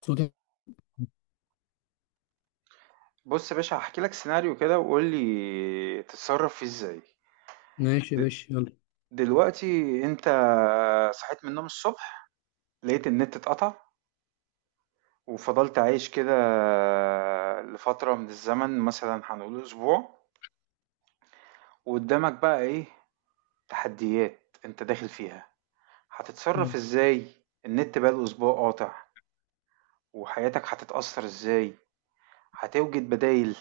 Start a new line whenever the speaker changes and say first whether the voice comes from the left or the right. left: صوتك.
right: بص يا باشا هحكي لك سيناريو كده وقول لي تتصرف فيه ازاي.
left: ماشي يا
right: د-
left: باشا يلا.
right: دلوقتي انت صحيت من النوم الصبح، لقيت النت اتقطع وفضلت عايش كده لفترة من الزمن، مثلا هنقول اسبوع. وقدامك بقى ايه تحديات انت داخل فيها؟
left: آه.
right: هتتصرف ازاي؟ النت بقى الاسبوع قاطع، وحياتك هتتأثر ازاي؟ هتوجد بدايل؟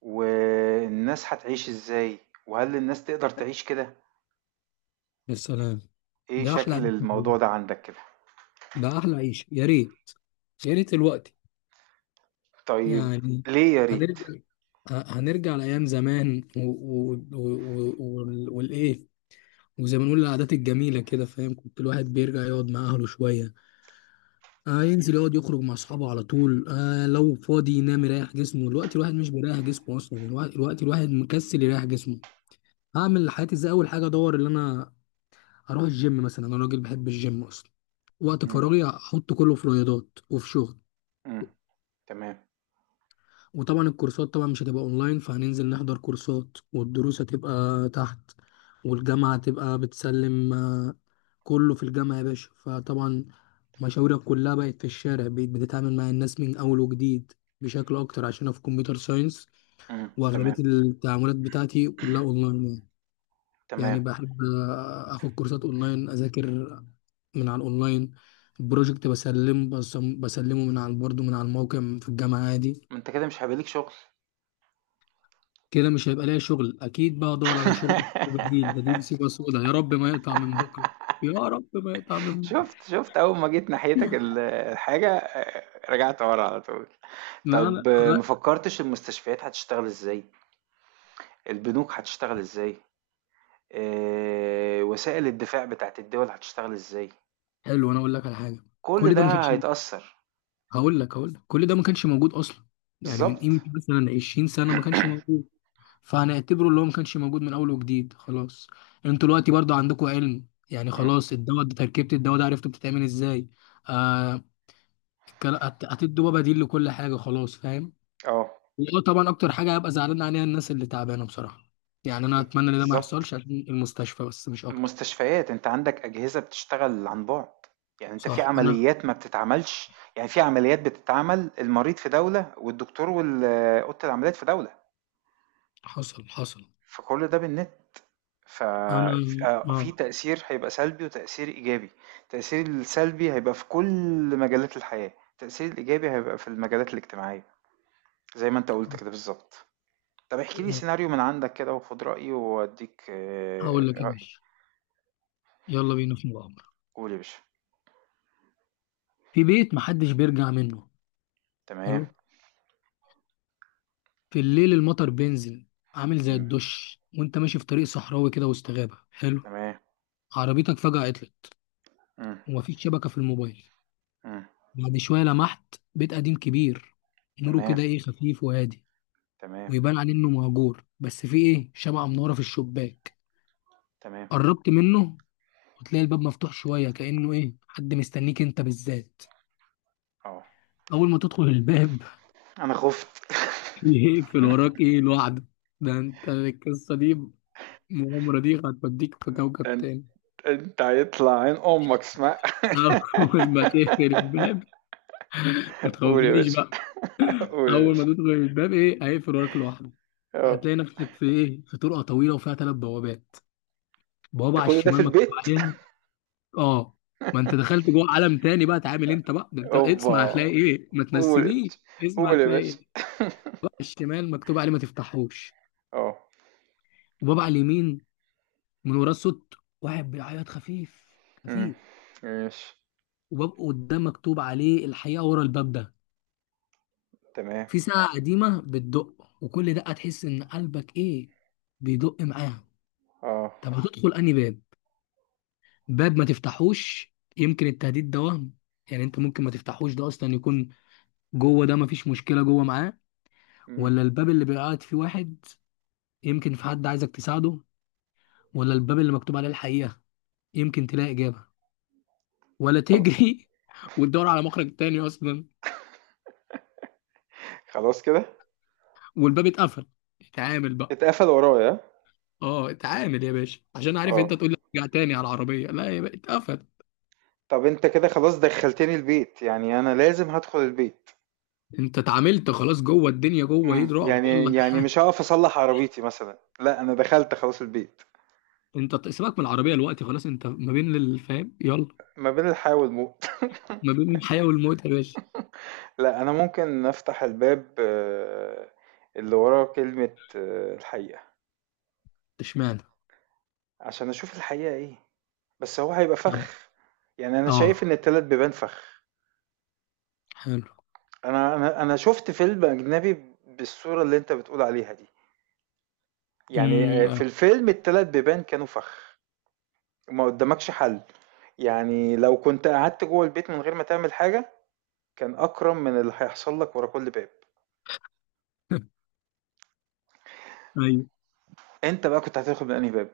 right: والناس هتعيش ازاي؟ وهل الناس تقدر تعيش كده؟
left: يا سلام.
right: إيه
left: ده احلى عيش
right: شكل الموضوع
left: موجود.
right: ده عندك كده؟
left: ده احلى عيش يا ريت، يا ريت الوقت
right: طيب،
left: يعني
right: ليه يا ريت؟
left: هنرجع، هنرجع لايام زمان والايه، وزي ما نقول العادات الجميله كده، فاهم؟ كنت الواحد بيرجع يقعد مع اهله شويه، آه ينزل يقعد يخرج مع اصحابه على طول، آه لو فاضي ينام يريح جسمه. دلوقتي الواحد مش بيريح جسمه اصلا، الوقت الواحد مكسل يريح جسمه. هعمل حياتي ازاي؟ اول حاجه ادور اللي انا، هروح الجيم مثلا، انا راجل بحب الجيم اصلا. وقت
right: إمم،
left: فراغي هحط كله في رياضات وفي شغل.
right: إمم، تمام،
left: وطبعا الكورسات طبعا مش هتبقى اونلاين، فهننزل نحضر كورسات، والدروس هتبقى تحت، والجامعة هتبقى بتسلم، آه، كله في الجامعة يا باشا. فطبعا مشاورك كلها بقت في الشارع، بقيت بتتعامل مع الناس من اول وجديد بشكل اكتر، عشان انا في كمبيوتر ساينس
right: تمام،
left: واغلبية التعاملات بتاعتي كلها اونلاين يعني. يعني
right: تمام،
left: بحب اخد كورسات اونلاين، اذاكر من على الاونلاين، بروجكت بسلمه، بسلمه من على، برضه من على الموقع في الجامعه، عادي.
right: ما أنت كده مش هيبقى ليك شغل.
left: كده مش هيبقى ليا شغل، اكيد بقى ادور على شغل بديل. بديل سيبه، سودا يا رب ما يقطع من بكره. يا رب ما يقطع من بكره.
right: شُفت، شُفت أول ما جيت ناحيتك الحاجة رجعت ورا على طول.
left: لا
right: طب
left: لا
right: آه، ما
left: لا.
right: فكرتش المستشفيات هتشتغل إزاي، البنوك هتشتغل إزاي، وسائل الدفاع بتاعة الدول هتشتغل إزاي،
left: حلو، انا اقول لك على حاجه.
right: كل
left: كل ده ما
right: ده
left: كانش،
right: هيتأثر،
left: هقول لك كل ده ما كانش موجود اصلا. يعني من
right: بالضبط.
left: قيمه مثلا 20 سنه ما كانش موجود، فهنعتبره اللي هو ما كانش موجود من اول وجديد، خلاص. انتوا دلوقتي برضو عندكم علم يعني،
right: إمم،
left: خلاص الدواء ده تركيبة الدواء ده عرفتوا بتتعمل ازاي. آه. هتدوا بقى بديل لكل حاجة، خلاص، فاهم.
right: آه،
left: اه طبعا اكتر حاجة هبقى زعلان عليها الناس اللي تعبانة، بصراحة. يعني انا
right: ب
left: اتمنى ان ده ما
right: بالضبط.
left: يحصلش عشان المستشفى بس، مش اكتر.
right: المستشفيات أنت عندك أجهزة بتشتغل عن بُعد، يعني أنت في
left: صح. انا
right: عمليات ما بتتعملش، يعني في عمليات بتتعمل المريض في دولة والدكتور أوضة العمليات في دولة،
left: حصل.
right: فكل ده بالنت، ف
left: انا
right: ففي
left: اه،
right: تأثير هيبقى سلبي وتأثير إيجابي، التأثير السلبي هيبقى في كل مجالات الحياة، التأثير الإيجابي هيبقى في المجالات الاجتماعية زي ما أنت قُلت كده بالضبط. طب احكِ لي سيناريو من عندك كده وخُد رأيي وأدّيك.
left: هقول لك ايه ماشي، يلا بينا في مغامرة.
right: قُل يا باشا.
left: في بيت محدش بيرجع منه.
right: تمام،
left: حلو، في الليل المطر بينزل عامل زي
right: إمم،
left: الدش، وانت ماشي في طريق صحراوي كده وسط غابة. حلو،
right: تمام،
left: عربيتك فجأة عطلت،
right: إمم.
left: ومفيش شبكة في الموبايل.
right: إمم.
left: بعد شوية لمحت بيت قديم كبير، نوره
right: تمام،
left: كده ايه، خفيف وهادي،
right: تمام،
left: ويبان عليه انه مهجور، بس في ايه، شمعة منورة في الشباك.
right: تمام،
left: قربت منه، وتلاقي الباب مفتوح شوية كأنه ايه، حد مستنيك انت بالذات.
right: آه.
left: أول ما تدخل الباب
right: أنا خُفت.
left: يقفل وراك ايه لوحده. ده انت القصة دي، المغامرة دي هتوديك في كوكب
right: ده أن
left: تاني.
right: أنت هيطلع عين أمك اسمع.
left: اول ما تقفل الباب، ما
right: قُل يا
left: تخوفنيش
right: باشا،
left: بقى.
right: قُل يا
left: اول ما
right: باشا،
left: تدخل الباب ايه، هيقفل وراك لوحده.
right: آه.
left: هتلاقي نفسك في ايه، في طرقه طويله وفيها ثلاث بوابات. بوابه
right: ده
left: على
right: كل ده في
left: الشمال مكتوب
right: البيت؟
left: عليها، اه ما انت دخلت جوه عالم تاني بقى، تعامل انت بقى، ده انت اسمع
right: أوبا!
left: هتلاقي ايه، ما
right: قُل يا
left: تنسينيش.
right: باشا،
left: اسمع
right: قُل يا
left: هتلاقي ايه.
right: باشا.
left: بقى على الشمال مكتوب عليه ما تفتحوش.
right: آه.
left: وباب على اليمين، من وراه صوت واحد بيعيط خفيف
right: إمم.
left: خفيف.
right: ماشي،
left: وباب قدام مكتوب عليه الحقيقه، ورا الباب ده
right: تمام،
left: في ساعة قديمة بتدق، وكل دقة تحس إن قلبك إيه، بيدق معاها.
right: آه.
left: طب هتدخل أنهي باب؟ باب ما تفتحوش يمكن التهديد ده وهم، يعني أنت ممكن ما تفتحوش ده أصلا، يكون جوه ده مفيش مشكلة جوه معاه.
right: إمم.
left: ولا الباب اللي بيبقى قاعد فيه واحد، يمكن في حد عايزك تساعده. ولا الباب اللي مكتوب عليه الحقيقة، يمكن تلاقي إجابة. ولا
right: خل
left: تجري وتدور على مخرج تاني أصلا.
right: خلاص كده؟
left: والباب اتقفل، اتعامل بقى.
right: اتقفل ورايا،
left: اه اتعامل يا باشا، عشان عارف
right: آه.
left: انت تقول لي ارجع تاني على العربيه، لا يا باشا، اتقفل.
right: طَب أنت كده خلاص دخّلتني البيت، يعني أنا لازم هادخل البيت.
left: انت اتعاملت خلاص، جوه الدنيا، جوه ايه،
right: امم،
left: رعب،
right: يعني
left: يلا
right: مش هقف اصلح عربيتي مثلا، لا انا دخلت خلاص البيت،
left: انت سيبك من العربيه دلوقتي، خلاص انت ما بين الفهم، يلا.
right: ما بين الحياة والموت.
left: ما بين الحياه والموت يا باشا.
right: لا انا ممكن افتح الباب، آه، اللي وراه كلمة آه، الحقيقة،
left: اشمعنى؟
right: عشان اشوف الحقيقة ايه. بس هو هيبقى
left: طب
right: فخ، يعني انا شايف
left: اه،
right: ان التلات بيبان فخ.
left: حلو.
right: انا شفت فيلم اجنبي بالصورة اللي انت بتقول عليها دي، يعني آه، في
left: اه.
right: الفيلم التلات بيبان كانوا فخ. ما قدامكش حل، يعني لو كنت قعدت جوه البيت من غير ما تعمل حاجة، كان أكرم من اللي هيحصل لك ورا كل باب.
left: ايوه.
right: أنت بقى كنت هتدخل من أنهي باب؟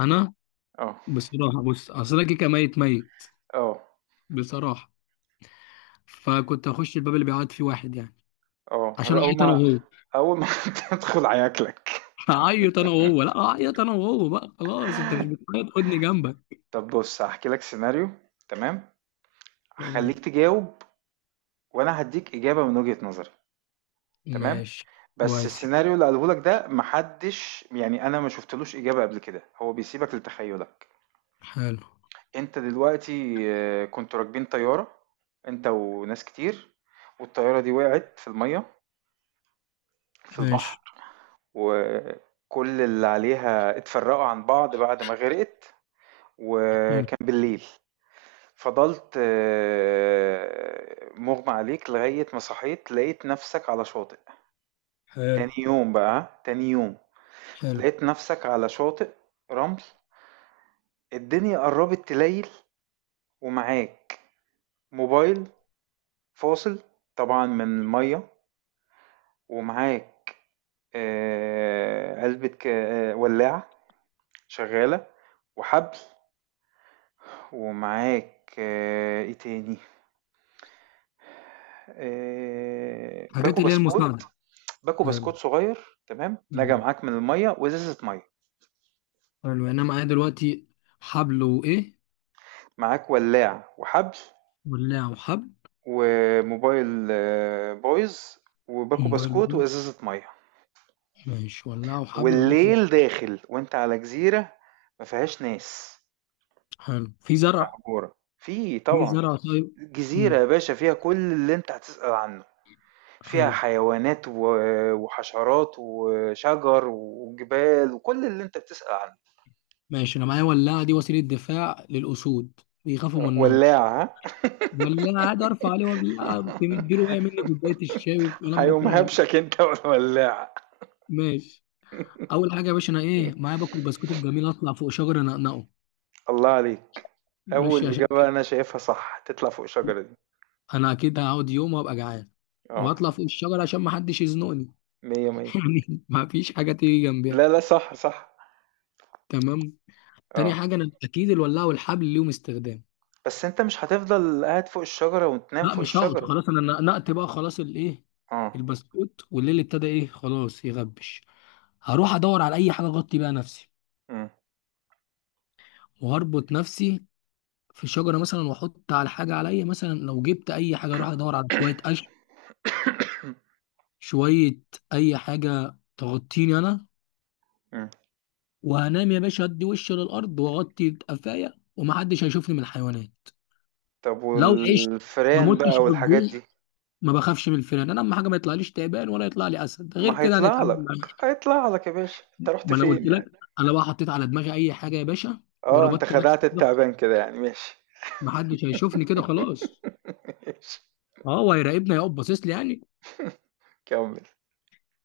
left: انا
right: اه،
left: بصراحه بص، اصل انا كيكه ميت ميت،
right: اه،
left: بصراحه. فكنت هخش الباب اللي بيعيط فيه واحد، يعني
right: اه.
left: عشان
right: هذا أول
left: اعيط انا
right: ما
left: وهو.
right: أول ما تدخل هياكلك.
left: هعيط انا وهو، لا اعيط انا وهو بقى، خلاص انت مش بتعيط، خدني جنبك.
right: طب بص هحكي لك سيناريو، تمام،
left: تمام.
right: هخليك تجاوب وأنا هديك إجابة من وجهة نظري. تمام.
left: ماشي.
right: بس
left: كويس.
right: السيناريو اللي قاله لك ده محدش، يعني أنا ما شفتلوش إجابة قبل كده، هو بيسيبك لتخيلك.
left: حلو.
right: أنت دلوقتي آه، كنتوا راكبين طيارة، أنت وناس كتير، والطيارة دي وقعت في المية، في البحر،
left: ماشي.
right: وكل اللي عليها اتفرقوا عن بعض بعد ما غرقت،
left: حلو.
right: وكان بالليل. فضلت آه، مغمى عليك لغاية ما صحيت لقيت نفسك على شاطئ،
left: حلو.
right: تاني يوم بقى، تاني يوم
left: حلو.
right: لقيت نفسك على شاطئ رمل، الدنيا قربت تليل، ومعاك موبايل فاصل طبعا من المية، ومعاك آه، ولاعة شغالة وحبل، ومعاك آه، ايه تاني، آه، باكو
left: حاجات اللي هي
right: بسكوت،
left: المساعدة.
right: باكو
left: حلو.
right: بسكوت صغير تمام نجا معاك من المية، وازازة مية.
left: حلو، يعني أنا معايا دلوقتي حبل وإيه؟
right: معاك ولاع وحبل
left: ولاعة وحبل.
right: وموبايل آه، بايظ، وباكو
left: موبايل
right: بسكوت
left: بوي.
right: وازازة مية.
left: ماشي، ولاعة وحبل وباكو.
right: والليل داخل وانت على جزيرة ما فيهاش ناس،
left: حلو، في زرع؟
right: محجورة في
left: في
right: طبعا،
left: زرع، طيب.
right: جزيرة
left: امم.
right: يا باشا فيها كل اللي انت هتسأل عنه، فيها
left: حلو.
right: حيوانات وحشرات وشجر وجبال وكل اللي انت بتسأل عنه.
left: ماشي، أنا معايا ولاعة، دي وسيلة دفاع للأسود، بيخافوا من النار.
right: ولاعة ها؟
left: ولاعة، عادي، أرفع عليه ولاعة مديله، وقع مني كوباية الشاي والكلام
right: هيقوم
left: بتاع.
right: هبشك انت والولاعة.
left: ماشي. أول حاجة يا باشا، أنا إيه معايا، باكل بسكوت الجميل، أطلع فوق شجرة أنقنقه.
right: الله عليك. اول
left: ماشي، عشان
right: اجابة انا شايفها صح تطلع فوق الشجرة دي.
left: انا اكيد هقعد يوم وابقى جعان،
right: اه،
left: واطلع فوق الشجره عشان ما حدش يزنقني.
right: مية مية.
left: يعني ما فيش حاجه تيجي جنبيها.
right: لا لا، صح صح.
left: تمام. تاني
right: اه،
left: حاجه، انا اكيد الولاعه والحبل ليهم استخدام.
right: بس انت مش هتفضل قاعد فوق الشجرة وتنام
left: لا
right: فوق
left: مش هقعد،
right: الشجرة.
left: خلاص انا نقت بقى خلاص الايه،
right: اه.
left: البسكوت، والليل ابتدى ايه، خلاص يغبش. هروح ادور على اي حاجه اغطي بيها نفسي،
right: مم.
left: وهربط نفسي في الشجره مثلا، واحط على حاجه عليا مثلا، لو جبت اي حاجه، اروح ادور على شويه قش، شويه اي حاجه تغطيني انا.
right: مم.
left: وهنام يا باشا، هدي وشي للارض واغطي قفايا، ومحدش هيشوفني من الحيوانات.
right: طب
left: لو عشت ما
right: والفئران
left: متش
right: بقى
left: من الجوع،
right: والحاجات دي؟
left: ما بخافش من الفئران. انا اهم حاجه ما يطلعليش تعبان، ولا يطلع لي اسد، غير
right: ما
left: كده
right: هيطلع
left: هنتعامل
right: لك،
left: معاه.
right: هيطلع لك يا باشا، انت رحت
left: ما انا قلت
right: فين يعني؟
left: لك، انا بقى حطيت على دماغي اي حاجه يا باشا،
right: اه، انت
left: وربطت
right: خدعت
left: نفسي كده،
right: التعبان كده يعني، ماشي.
left: محدش هيشوفني كده خلاص.
right: ماشي،
left: اه هو هيراقبني، هيقف باصص لي يعني.
right: كمل.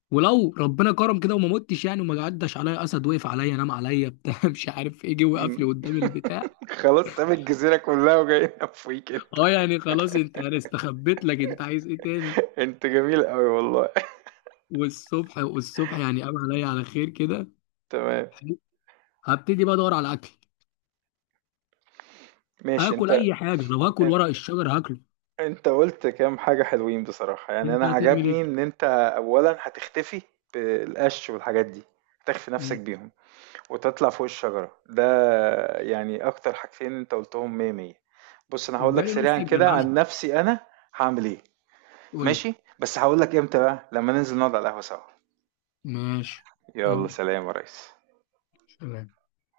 left: ولو ربنا كرم كده وما متش يعني، وما عداش عليا اسد وقف عليا نام عليا بتاع مش عارف ايه، جه وقف لي
right: مم.
left: قدام البتاع.
right: خلاص ساب الجزيرة كلها وجاي نفويك انت.
left: اه يعني خلاص، انت انا استخبيت لك، انت عايز ايه تاني؟
right: انت جميل قوي والله.
left: والصبح، والصبح يعني قام عليا على خير كده.
right: تمام.
left: حلو. هبتدي بقى ادور على اكل،
right: ماشي
left: هاكل
right: انت.
left: اي حاجه، لو هاكل
right: ان-
left: ورق الشجر هاكله.
right: انت قلت كام حاجة حلوين بصراحة، يعني
left: انت
right: انا
left: هتعمل ايه؟
right: عجبني ان انت اولا هتختفي بالقش والحاجات دي، هتخفي نفسك
left: مم.
right: بيهم، وتطلع فوق الشجرة ده. يعني اكتر حاجتين انت قلتهم مية مية. بص انا هقول لك
left: اداني نص
right: سريعا كده
left: الجدعنه،
right: عن نفسي، انا هعمل ايه.
left: قول لي.
right: ماشي، بس هقول لك امتى بقى لما ننزل نقعد على القهوة سوا.
left: ماشي.
right: يلا
left: يلا
right: سلام يا ريس.
left: سلام.